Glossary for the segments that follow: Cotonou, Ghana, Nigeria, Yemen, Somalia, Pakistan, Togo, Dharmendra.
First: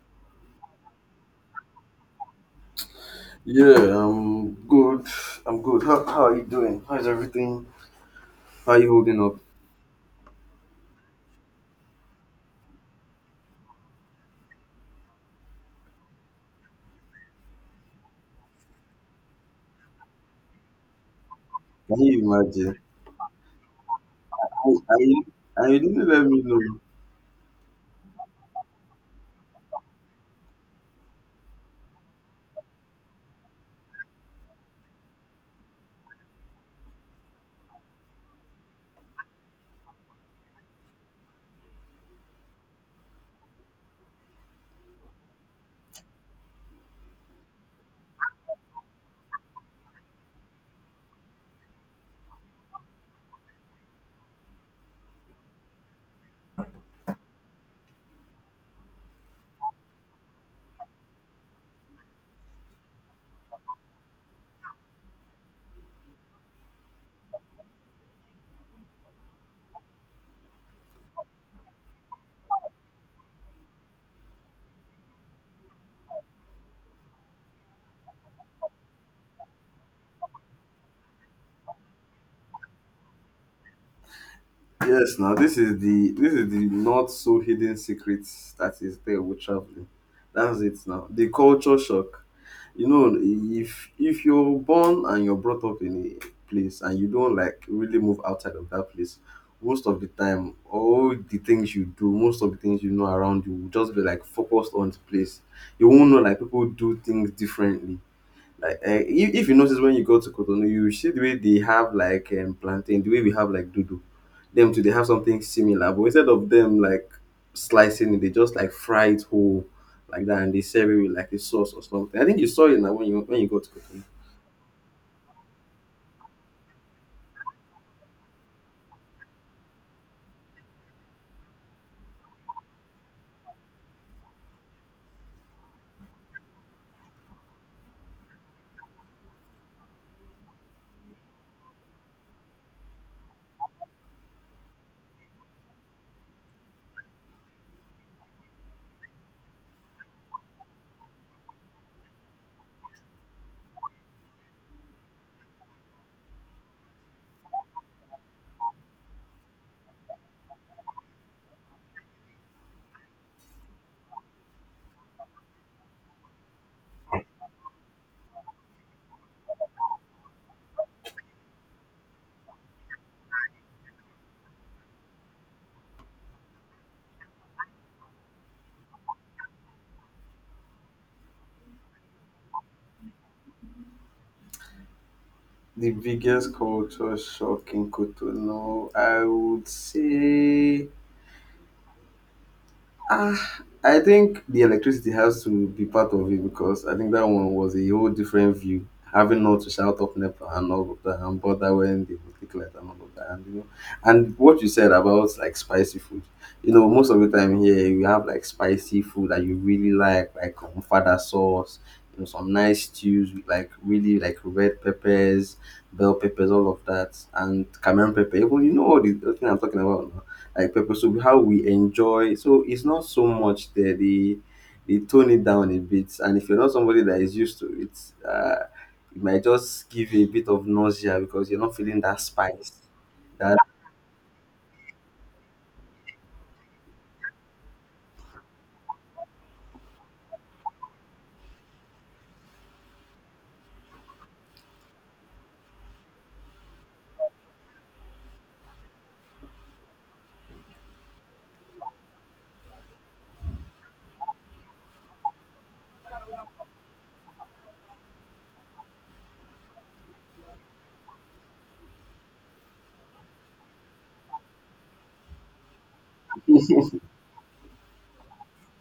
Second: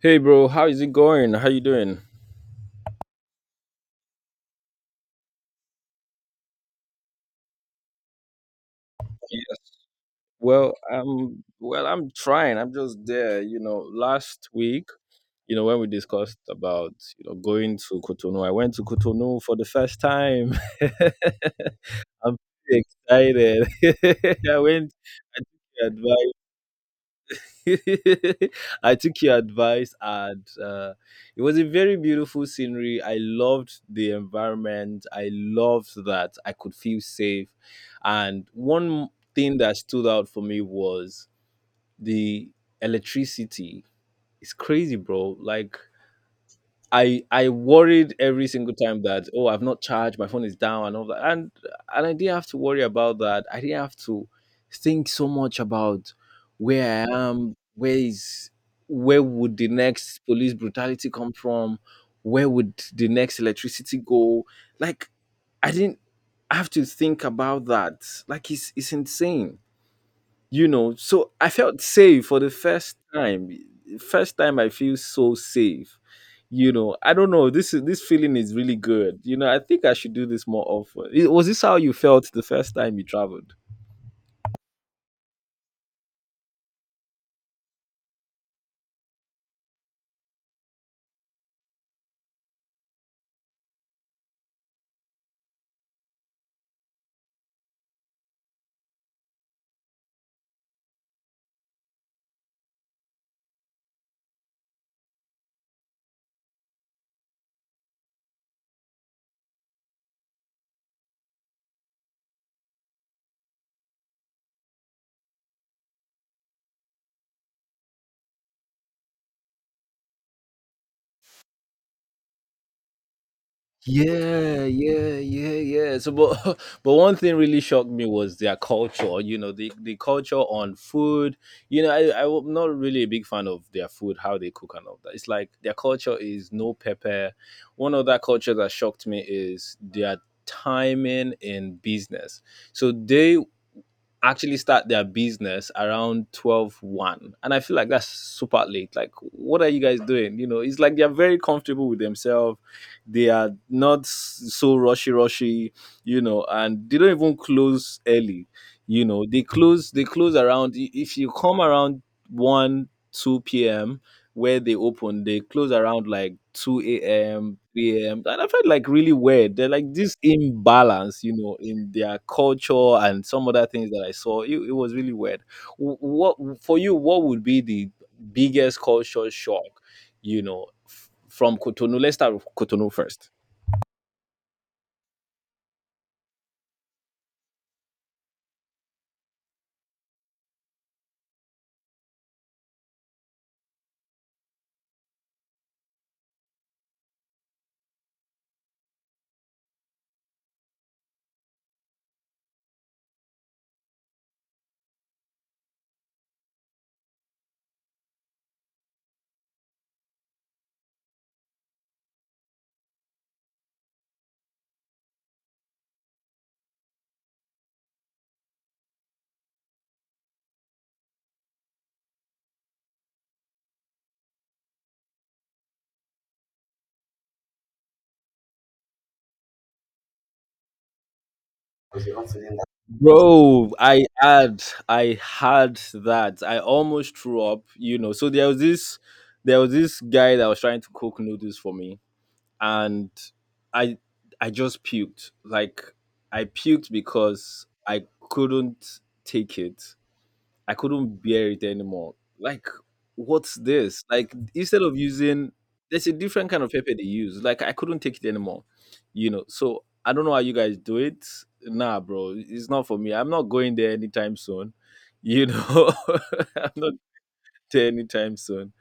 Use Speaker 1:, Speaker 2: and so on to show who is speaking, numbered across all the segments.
Speaker 1: Hey bro, how is it going? How you doing?
Speaker 2: Yeah, I'm good. I'm good. How are you doing? How's everything? How are you holding up?
Speaker 1: Yes. Well, I'm trying. I'm just there. Last week, when we discussed about, going to Cotonou, I went to Cotonou for the first time.
Speaker 2: Can you
Speaker 1: I'm
Speaker 2: imagine?
Speaker 1: pretty excited. I
Speaker 2: I,
Speaker 1: went I took
Speaker 2: I, I
Speaker 1: your
Speaker 2: didn't let
Speaker 1: advice.
Speaker 2: me know.
Speaker 1: I took your advice, and it was a very beautiful scenery. I loved the environment. I loved that I could feel safe. And one thing that stood out for me was the electricity. It's crazy, bro. Like I worried every single time that, oh, I've not charged my phone, is down and all that, and I didn't have to worry about that. I didn't have to think so much about where I am, where would the next police brutality come from, where would the next electricity go. Like, I didn't have to think about that. Like, it's insane. So I felt safe for the first time. First time I feel so safe. I don't know, this feeling is really good. I think I should do this more often. Was this how you felt the first time you traveled?
Speaker 2: Yes, now this is the not so hidden secrets that is there with traveling. That's it now. The culture shock. You know, if you're born and you're brought up in a place and you don't like really move outside of that place, most of the time all the things you do, most of the things you know around you will just be like focused on the place. You won't know like people do things differently like if you notice when you go to Cotonou you see the way they have like plantain the way we have like dodo them too they have something similar but instead of them like slicing it they just like fry it whole like that and they serve it with like a sauce or something. I think you saw it now when you go to Cotonou.
Speaker 1: Yeah, yeah, yeah, yeah. So, but but one thing really shocked me was their culture. The culture on food. You know, I'm not really a big fan of their food, how they cook and all that. It's like their culture is no pepper. One other culture that shocked me is their timing in business. So they actually start their business around 12, 1, and I feel like that's super late. Like, what are you guys doing? It's like they're very comfortable with themselves. They are not so rushy rushy. And they don't even close early. You know, they close around, if you come around 1 2 p.m where they open, they close around like 2 a.m., 3 a.m. And I felt like really weird. They're like this imbalance, you know, in their culture and some other things that I saw. It was really weird. What for you? What would be the biggest culture shock, from Cotonou? Let's start with Cotonou first.
Speaker 2: The biggest culture shock in Cotonou, I would say ah, I think the electricity has to be part of it because I think that one was a whole different view. Having not to shout up NEPA and all of that and bother when they would click light and all of that, and you know, and what you said about like spicy food. You know, most of the time here you have like spicy food that you really like fada sauce, you know, some nice stews with like really like red peppers, bell peppers, all of that, and Cameroon pepper. Even you know all the thing I'm talking about like pepper soup, how we enjoy. So it's not so much there. They tone it down a bit, and if you're not somebody that is used to it, uh, it might just give you a bit of nausea because you're not feeling that spice. That
Speaker 1: Bro, I had that. I almost threw up, you know. So there was this guy that was trying to cook noodles for me, and I I just puked. Like, I puked because I couldn't take it. I couldn't bear it anymore. Like, what's this? Like, instead of using, there's a different kind of pepper they use. Like, I couldn't take it anymore. You know. So I don't know how you guys do it. Nah, bro. It's not for me. I'm not going there anytime soon. You know, I'm not anytime soon,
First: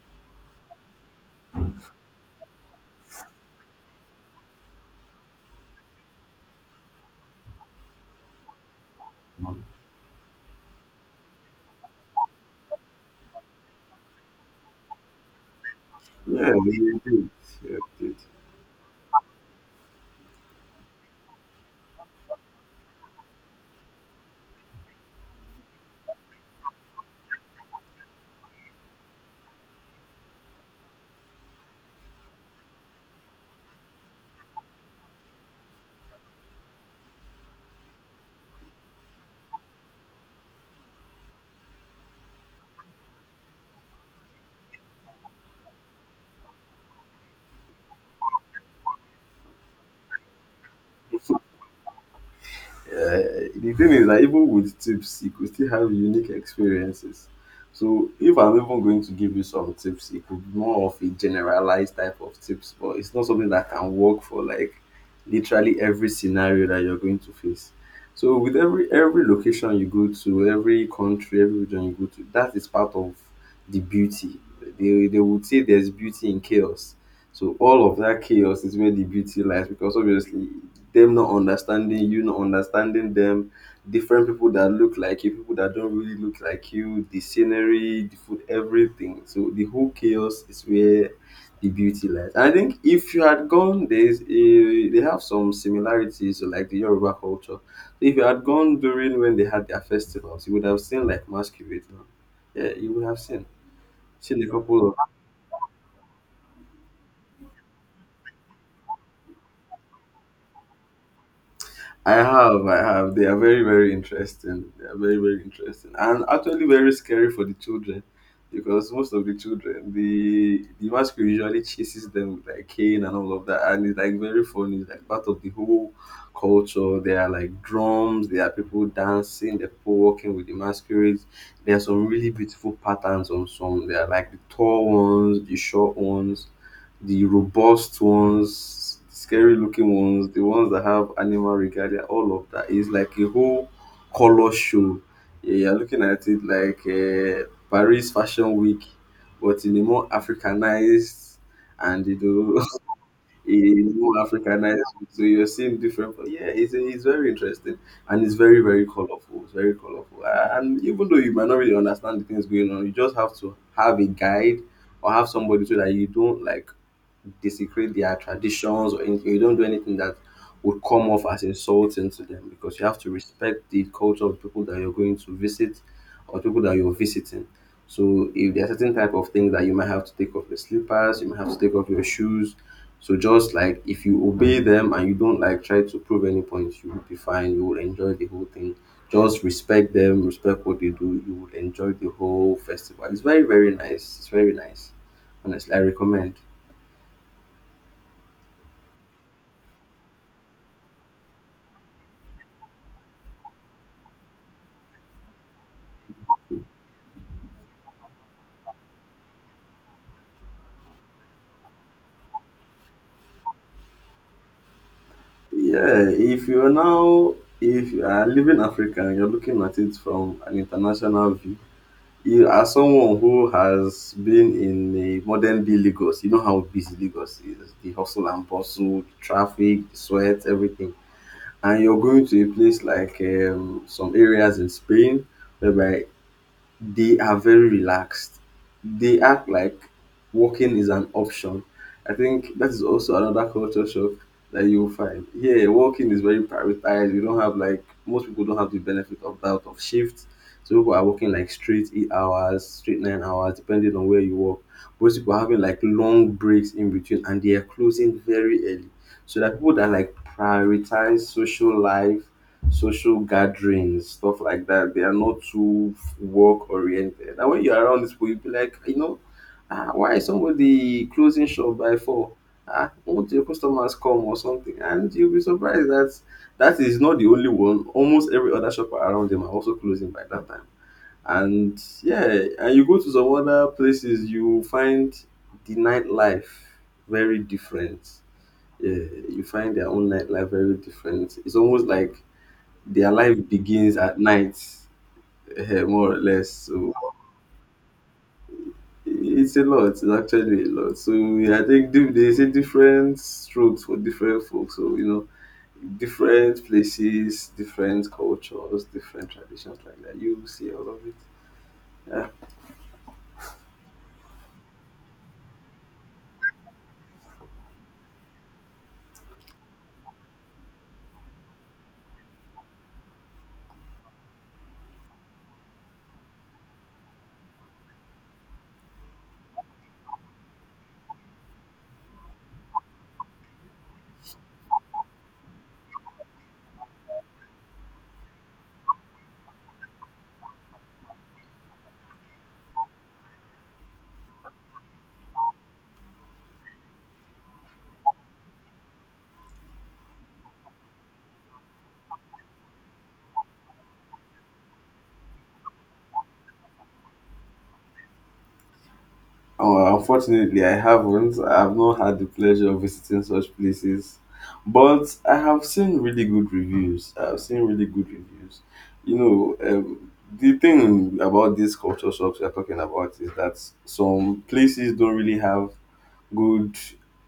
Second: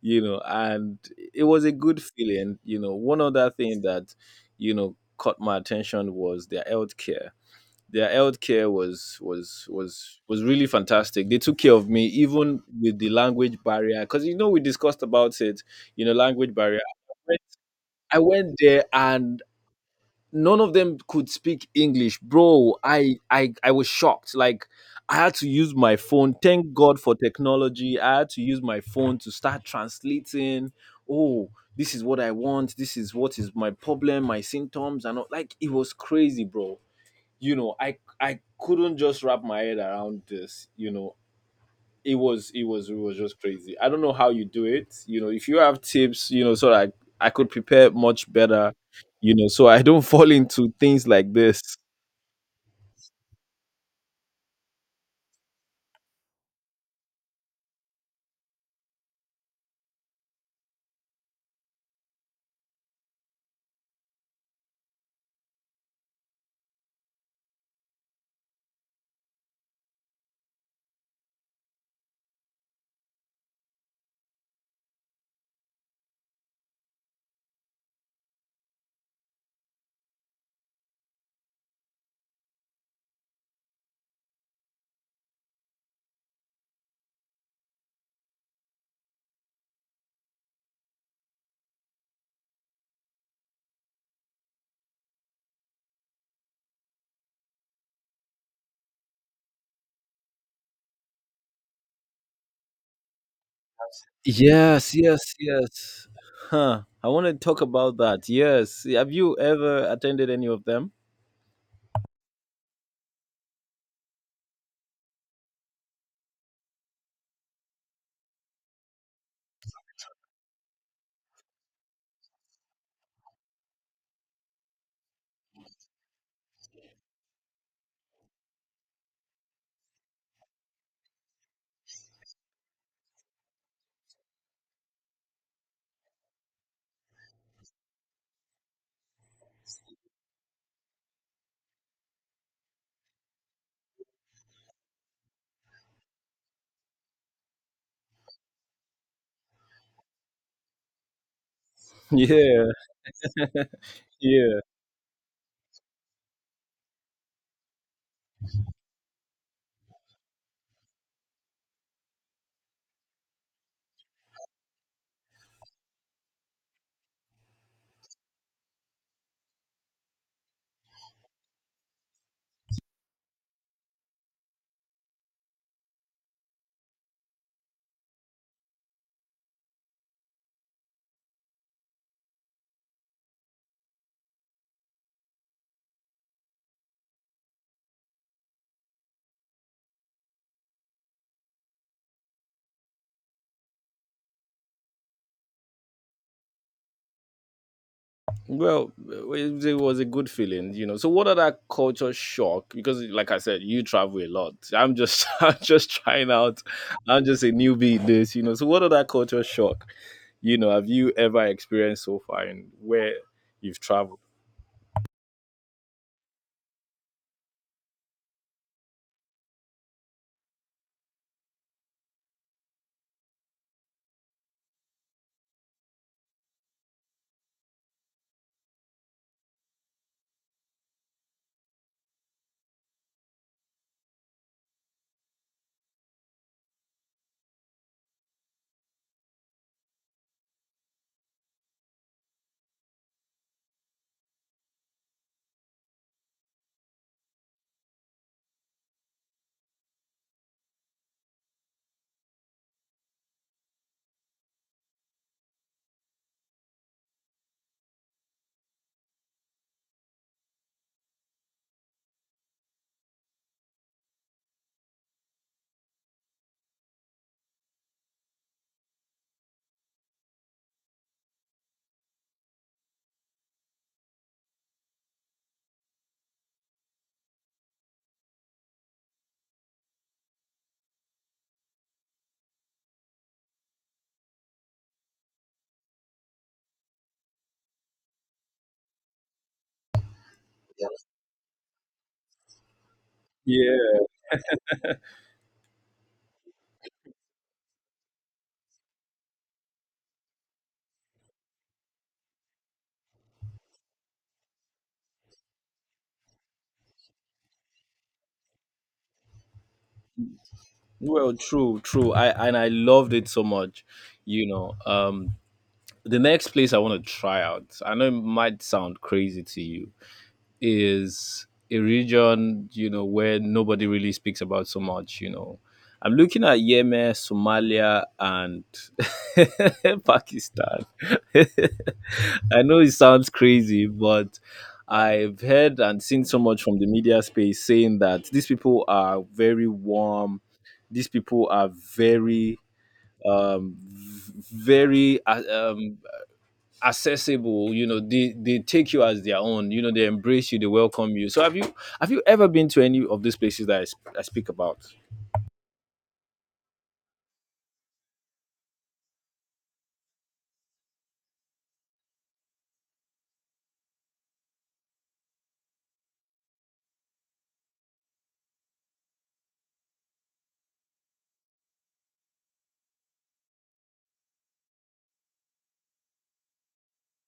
Speaker 1: you know, and it was a good feeling. You know, one other thing that, caught my attention was their healthcare. Their healthcare was
Speaker 2: um,
Speaker 1: was was was really fantastic. They took care of me even with the language barrier, because you know we discussed about it. You know,
Speaker 2: yeah,
Speaker 1: language barrier.
Speaker 2: we do. Yeah, we do.
Speaker 1: I went there, and none of them could speak English, bro. I was shocked. Like, I had to use my phone. Thank God for technology. I had to use my phone to start translating. Oh, this is what I want. This is what is my problem, my symptoms and all. Like, it was crazy, bro. You know, I couldn't just wrap my head around this. You know, it was just crazy. I don't know how you do it. You know, if you have tips, you know, so that I could prepare much better, you know, so I don't fall into things like this.
Speaker 2: The thing is that even with tips, you could still have unique experiences. So if I'm even going to give you some tips, it could be more of a generalized type of tips, but it's not something that can work for like literally every scenario that you're going to face. So with every location you go to, every country, every region you go to, that is part of the beauty. They would say there's beauty in chaos. So all of that chaos is where the beauty lies because obviously them not understanding you, not understanding them, different people that look like you, people that don't really look like you, the scenery, the food, everything. So the whole chaos is where the beauty lies. I think if you had gone, there's a, they have some similarities to like the Yoruba culture. If you had gone during when they had their festivals, you would have seen like masquerade. Now. Yeah, you would have seen a couple
Speaker 1: Yes,
Speaker 2: of
Speaker 1: yes, yes. Huh. I want to talk about that. Yes. Have you ever attended any of them?
Speaker 2: I have, I have. They are very, very interesting. They are very, very interesting, and actually very scary for the children, because most of the children, the mask usually chases them with like cane and all of that, and it's like very funny. It's like part of the whole culture. There are like drums. There are people dancing. There are people walking with the masquerades. There are some really beautiful patterns on some. There are like the tall ones, the short ones, the robust ones, scary looking ones, the ones that have animal regalia, all of that is like a whole color show. Yeah, you're looking at it like Paris Fashion Week, but in a more Africanized and you
Speaker 1: Yeah,
Speaker 2: know, in a more
Speaker 1: yeah.
Speaker 2: Africanized way. So you're seeing different. But yeah, it's very interesting and it's very very colorful. It's very colorful, and even though you might not really understand the things going on, you just have to have a guide or have somebody so that you don't like desecrate their traditions or anything. You don't do anything that would come off as insulting to them because you have to respect the culture of people that you're going to visit or people that you're visiting. So if there are certain type of things that you might have to take off your slippers, you might have to take off your shoes. So just like if you obey them and you don't like try to prove any point, you will be fine. You will enjoy the whole thing. Just respect them, respect what they do. You will enjoy the whole festival. It's very very nice. It's very nice. Honestly, I recommend.
Speaker 1: Well, it was a good feeling, you know. So, what other culture shock? Because, like I said, you travel a lot. I'm just, I'm just trying out. I'm just a newbie in this, you know. So, what other culture shock, you know, have you ever experienced so far, and where you've traveled?
Speaker 2: Yeah, if you're now, if you are living Africa and you're looking at it from an international view, you are someone who has been in the modern day Lagos. You know how busy Lagos is, the hustle and bustle, traffic, the sweat, everything. And you're going to a place like some areas in Spain, whereby they are very relaxed. They act like working is an option. I think that is also another culture shock that you'll find. Here, working is very prioritized. We don't have like most people don't have the benefit of that of shift. So people are working like straight 8 hours, straight 9 hours, depending on where you work. Most people are having like long breaks in between and they are closing very early. So that people that like prioritize social life, social gatherings, stuff like that, they are not too work oriented. And when you're around these people, you'll be like, "Ah, you know, ah, why is somebody closing shop by four? Ah, won't your customers come or something?" And you'll be surprised that that is not the only one. Almost every other shop around them are also closing by that time. And yeah, and you go to some other places, you find the nightlife very different. Yeah, you find their own nightlife very different. It's almost like their life begins
Speaker 1: Yeah.
Speaker 2: at night, eh, more or less. So it's a lot. It's actually a lot. So I think there's a different strokes for different folks. So you know, different places, different cultures, different traditions like that. You see all of it.
Speaker 1: Well, true, true.
Speaker 2: Yeah.
Speaker 1: I and I loved it so much. You know, um, the next place I want to try out, I know it might sound crazy to you, is a region, you know, where nobody really speaks about so much, you know. I'm looking at Yemen, Somalia, and Pakistan. I know it sounds crazy, but I've heard and seen so much from the media space saying that these people are very warm. These people are very um, accessible. You know, they take you as their own. You know, they embrace you, they welcome you. So have you ever been to any of these places that I speak about?
Speaker 2: Oh, unfortunately, I haven't. I've not had the pleasure of visiting such places, but I have seen really good reviews. I've seen really good reviews. You know, the thing about these culture shops we are talking about is that some places don't really have good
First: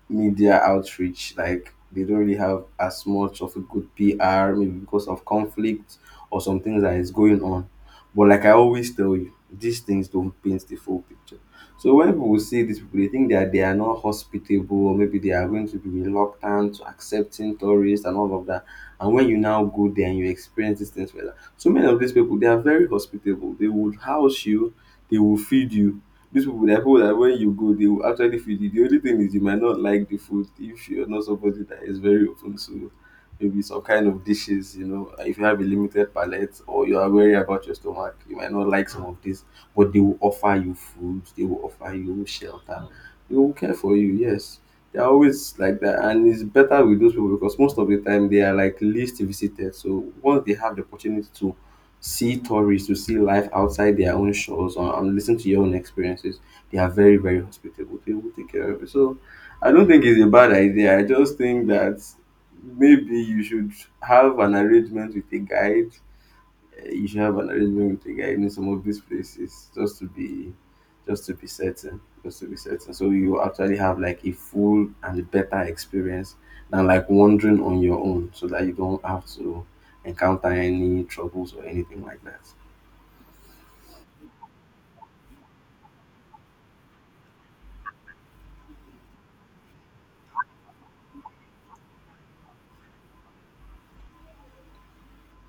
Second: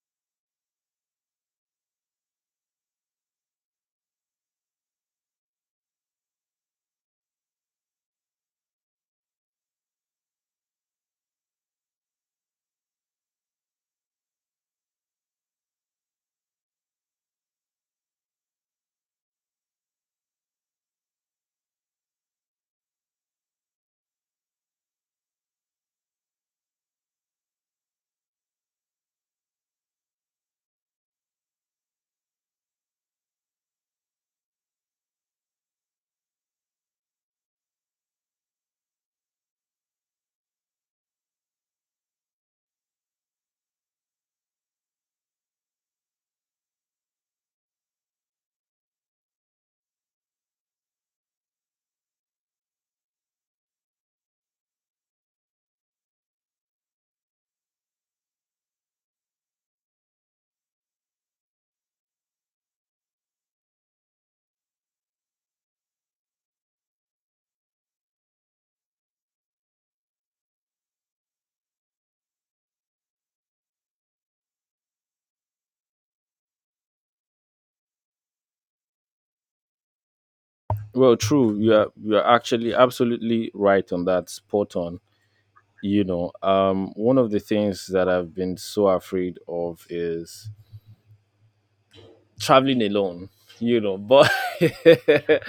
Speaker 2: media outreach. Like they don't really have as much of a good PR, maybe because of conflict or some things that is going on. But like I always tell you, these things don't paint the full picture. So when people see these people, they think that they are not hospitable, or maybe they are going to be reluctant to accepting tourists and all of that. And when you now go there and you experience these things, well, so many of these people they are very hospitable. They would house you, they will feed you, these people they people that when you go, they will actually feed you. The only thing is you might not like the food if you're not somebody that is very open to maybe some kind of dishes, you know. If you have a limited palate or you are worried about your stomach, you might not like some of this, but they will offer you food, they will offer you shelter, they will care for you, yes. They're always like that, and it's better with those people because most of the time they are like least visited. So once they have the opportunity to see tourists to see life outside their own shores or, and listen to your own experiences. They are very, very hospitable. They will take care of you. So I don't think it's a bad idea. I just think that maybe you should have an arrangement with a guide, you should have an arrangement with a guy in some of these places just to be certain, just to be certain, so you will actually have like a full and better experience than like wandering on your own so that you don't have to encounter any
Speaker 1: Well,
Speaker 2: troubles
Speaker 1: true,
Speaker 2: or anything
Speaker 1: you
Speaker 2: like
Speaker 1: are
Speaker 2: that.
Speaker 1: actually absolutely right on that, spot on. You know, one of the things that I've been so afraid of is traveling alone, you know. But this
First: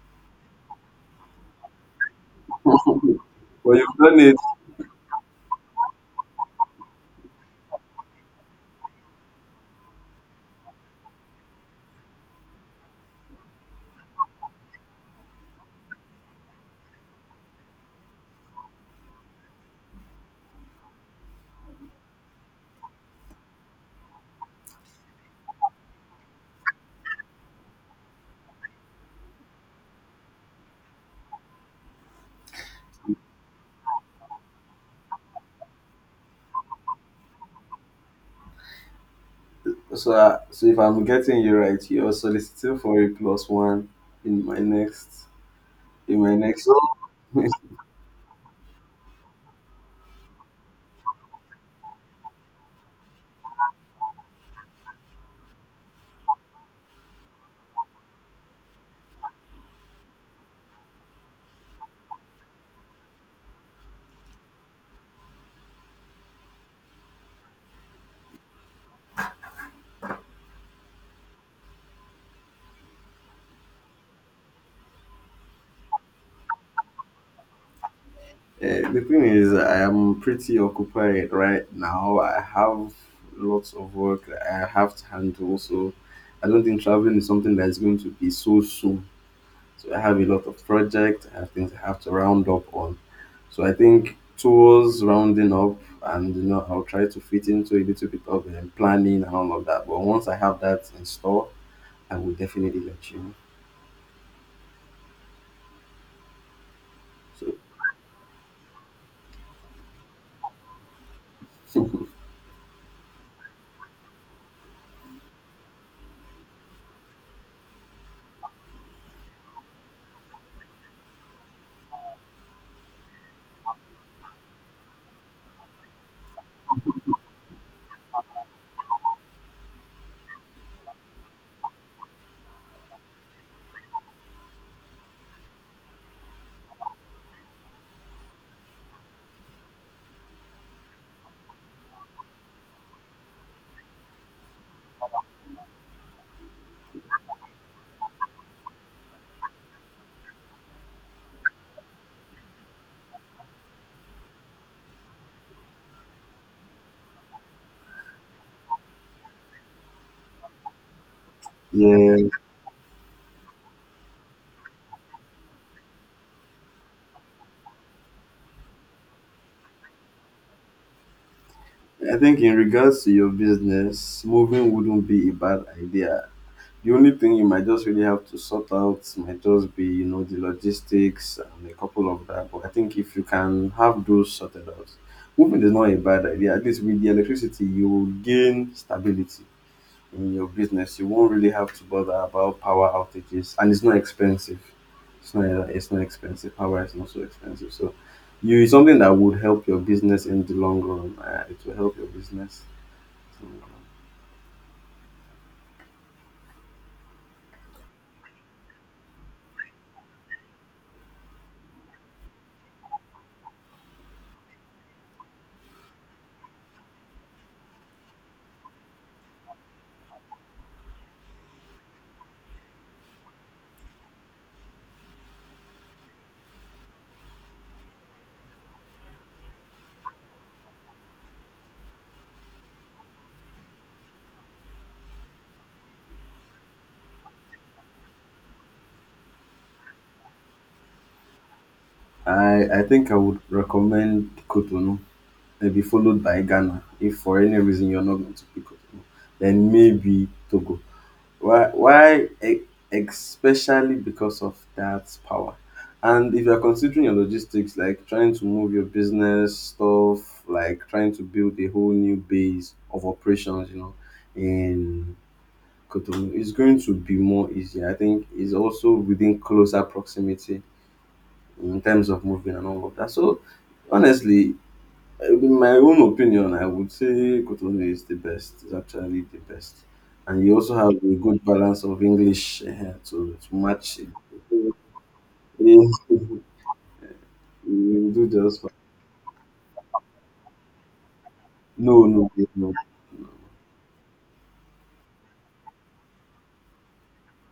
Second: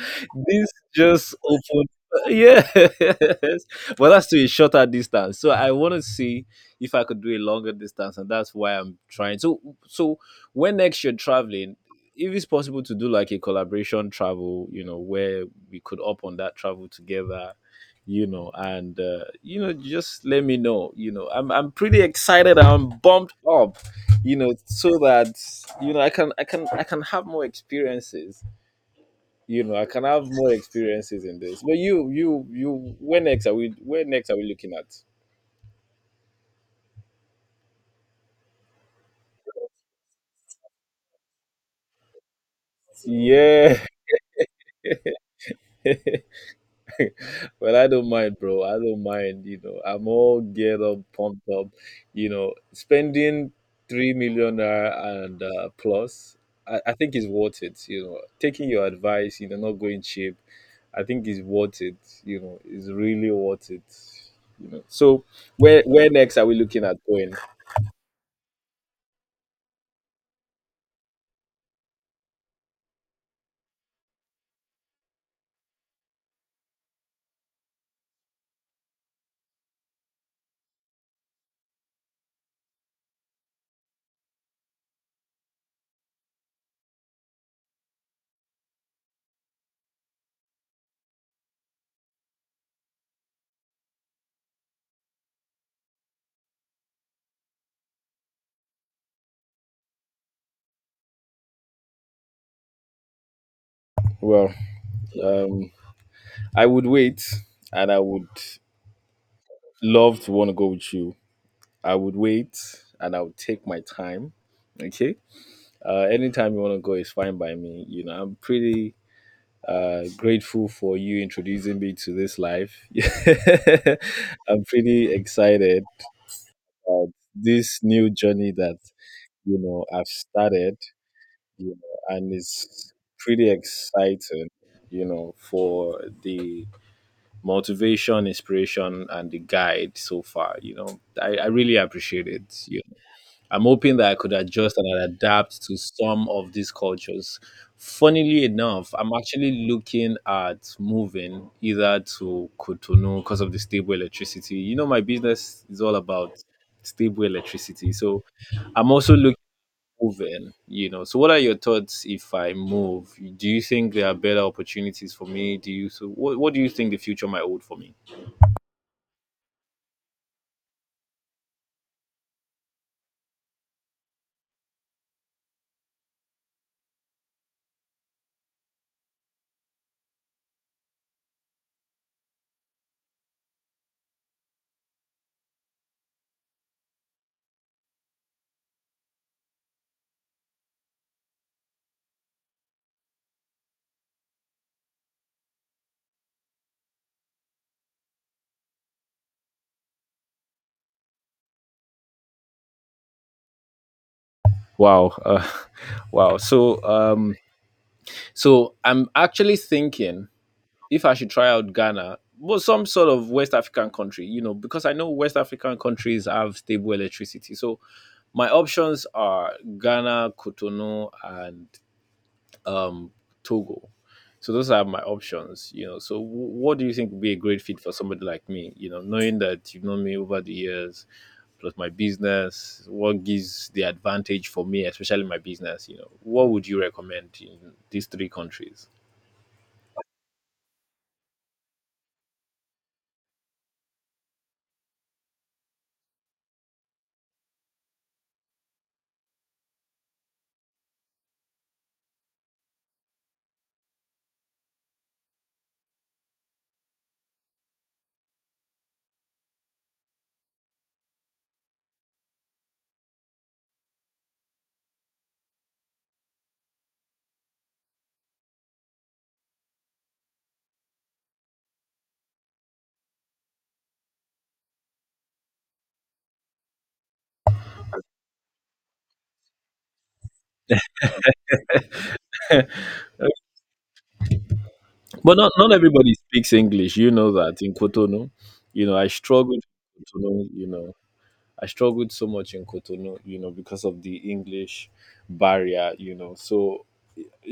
Speaker 1: just opened, yeah.
Speaker 2: Well, you've
Speaker 1: But
Speaker 2: done
Speaker 1: that's
Speaker 2: it.
Speaker 1: to a shorter distance. So I want to see if I could do a longer distance, and that's why I'm trying. So, so when next you're traveling, if it's possible to do like a collaboration travel, you know, where we could up on that travel together. You know, and you know, just let me know. You know, I'm pretty excited. I'm bumped up, you know, so that, you know, I can have more experiences. You know, I can have more experiences in this. But you where next are we looking at?
Speaker 2: So if I'm getting you right, you're soliciting for a plus
Speaker 1: Yeah.
Speaker 2: one in my next.
Speaker 1: Well, I don't mind, bro. I don't mind. You know, I'm all geared up, pumped up. You know, spending 3 million naira and plus, I think is worth it. You know, taking your advice, you know, not going cheap, I think is worth it. You know, is really worth it. You know, so where next are we looking at going?
Speaker 2: The thing is, I am pretty occupied right now. I have lots of work that I have to handle, so I don't think traveling is something that is going to be so soon. So I have a lot of projects, I have things I have to round up on. So I think tours rounding up, and you know, I'll try to fit into a little bit of planning and all of that. But once I have that in store, I will definitely let you know.
Speaker 1: Well, um, I would wait,
Speaker 2: So
Speaker 1: and I would love to want to go with you. I would wait, and I would take my time. Okay. Anytime you want to go is fine by me. You know, I'm pretty grateful for you introducing me to this life. I'm pretty excited about this new journey that, you know, I've started. You know, and it's pretty exciting. You know, for the motivation, inspiration, and the guide so far. You know, I really appreciate it. You I'm hoping that I could adjust and adapt to some of these cultures. Funnily enough, I'm actually looking at moving either to Cotonou because of the stable electricity. You know, my business is all about stable electricity. So I'm also looking at moving, you know. So what are your thoughts
Speaker 2: yeah,
Speaker 1: if I move? Do you think there are better opportunities for me? Do you so what do you think the future might hold for me?
Speaker 2: I think in regards to your business, moving wouldn't be a bad idea. The only thing you might just really have to sort out might just be, you know, the logistics and a couple of that. But I think if you can have those sorted out, moving is not a bad idea. At least with the electricity, you will gain stability in your business. You won't really have to bother about power outages, and it's not expensive. It's not. It's not expensive. Power is not so expensive. So, you it's something that would help your business in the long run. It will help your business in the long run.
Speaker 1: Wow. Wow. So I'm actually thinking if I should try out Ghana. Well, some sort of West African country, you know, because I know West African countries have stable electricity. So my options are Ghana, Cotonou, and um, Togo. So those are my options, you know. So what do you think would be a great fit for somebody like me? You know, knowing that you've known me over the years, plus my business, what gives the advantage for me, especially my business? You know, what would you recommend in these three countries?
Speaker 2: I think I would recommend Kotonou, may be followed by Ghana if for any reason you're not going to pick up, then maybe Togo. Why? Especially because of that power. And if you're considering your logistics, like trying to move your business stuff, like trying to build a whole new base of operations, you know, in Cotonou, it's going to be more easier. I think it's also within closer proximity in terms of moving and all of that. So honestly, in my own opinion, I would say Cotonou is the best. It's actually the best, and you also have a good balance of English eh, to match it.
Speaker 1: But not everybody
Speaker 2: You
Speaker 1: speaks English. You know that in Cotonou,
Speaker 2: do just fine.
Speaker 1: you know I struggled. In Cotonou, you know, I
Speaker 2: No,
Speaker 1: struggled so
Speaker 2: no,
Speaker 1: much in
Speaker 2: no.
Speaker 1: Cotonou, you know, because of the English barrier. You know, so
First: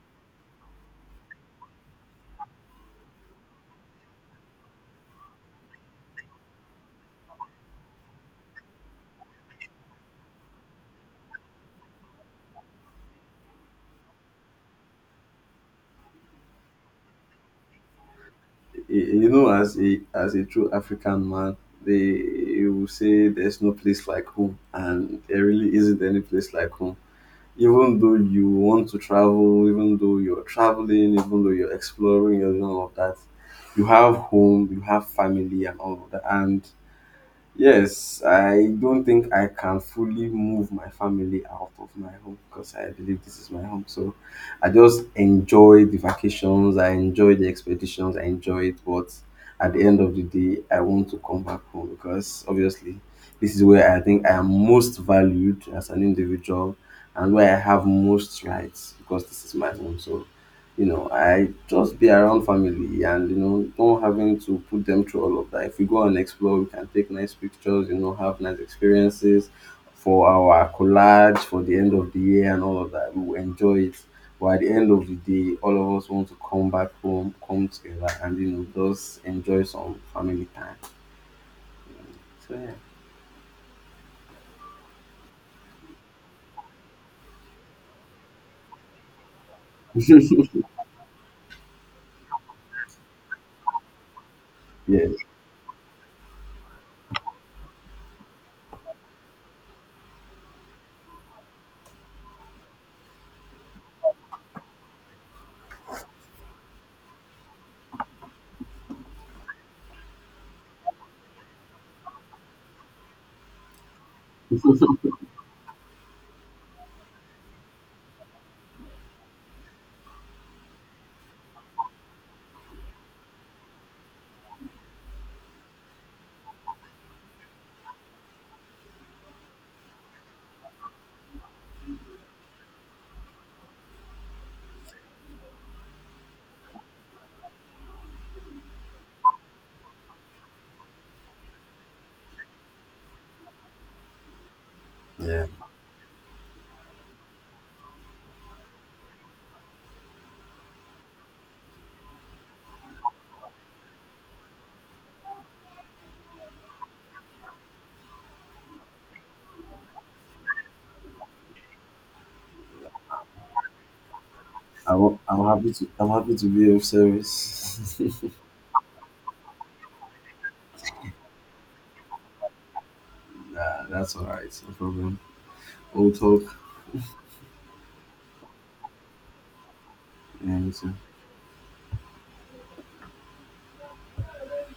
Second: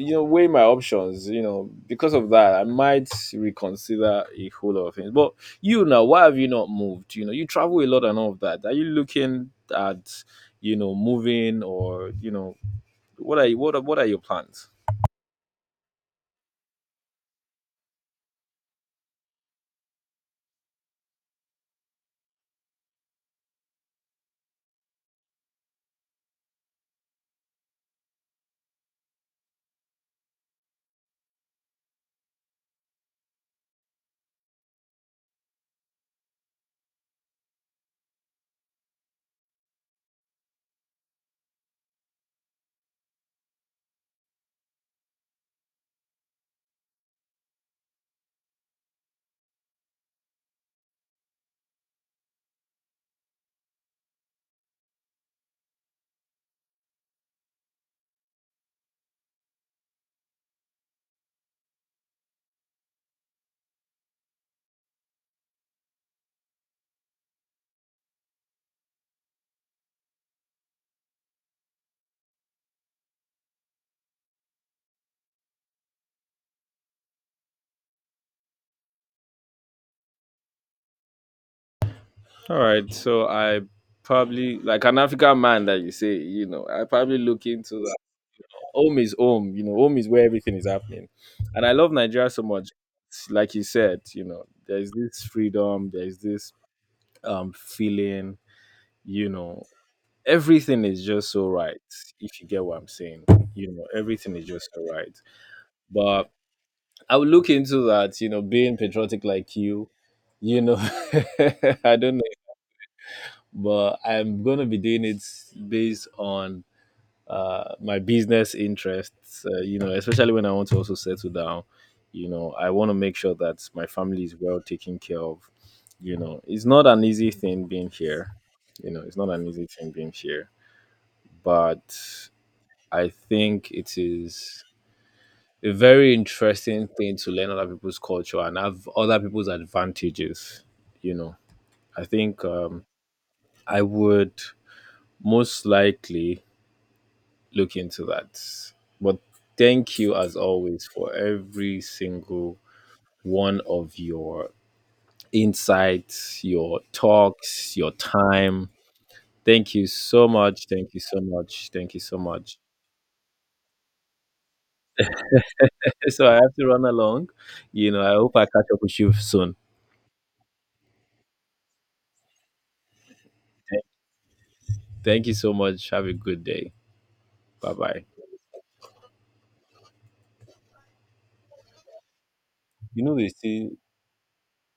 Speaker 1: you know weigh my options. You know, because of that, I might reconsider a whole lot of things. But you now, why have you not moved? You know, you travel a lot and all of that. Are you looking at, you know, moving, or, you know, what are you, what are your plans?
Speaker 2: You know, as a true African man, they you will say there's no place like home, and there really isn't any place like home. Even though you want to travel, even though you're traveling, even though you're exploring and all of that, you have home, you have family and all of that. And yes, I don't think I can fully move my family out of my home because I believe this is my home. So I just enjoy the vacations, I enjoy the expeditions, I enjoy it. But at the end of the day, I want to come back home because obviously this is where I think I am most valued as an individual and where I have most rights because this is my home. So you know, I just be around family and you know, not having to put them through all of that. If we go and explore, we can take nice pictures, you know, have nice experiences for our collage for the end of the year and all of that. We will enjoy it. But at the end of the day, all of us want to come back home, come together, and you know, just enjoy some family time. So
Speaker 1: All
Speaker 2: yeah,
Speaker 1: right, so I probably, like an African man that you say, you know, I probably look into that. Home is home, you know, home is where everything is happening. And I love Nigeria so much. Like you said, you know, there's
Speaker 2: yeah,
Speaker 1: this freedom, there's this feeling, you know, everything is just so right, if you get what I'm saying. You know, everything is just so right. But I would look into that, you know, being patriotic like you. You know, I don't know. But I'm gonna be doing it based on my business interests. You know, especially when I want to also settle down. You know, I want to make sure that my family is well taken care of. You know, it's not an easy thing being here. You know, it's not an easy thing being here, but I think it is a very interesting thing to learn other people's culture and have other people's advantages. You know, I think I would
Speaker 2: yeah.
Speaker 1: most likely look into that. But thank you as always for every single one of your insights, your talks, your time. Thank you so much. Thank you so much. Thank you so much.
Speaker 2: I'm happy to I'm
Speaker 1: So I
Speaker 2: happy to
Speaker 1: have to
Speaker 2: be of
Speaker 1: run along. You know,
Speaker 2: service.
Speaker 1: I hope I catch up with you soon.
Speaker 2: Nah, that's all right, no problem.
Speaker 1: Thank you so much. Have
Speaker 2: We'll
Speaker 1: a good
Speaker 2: talk
Speaker 1: day. Bye bye.
Speaker 2: and.
Speaker 1: You know, they say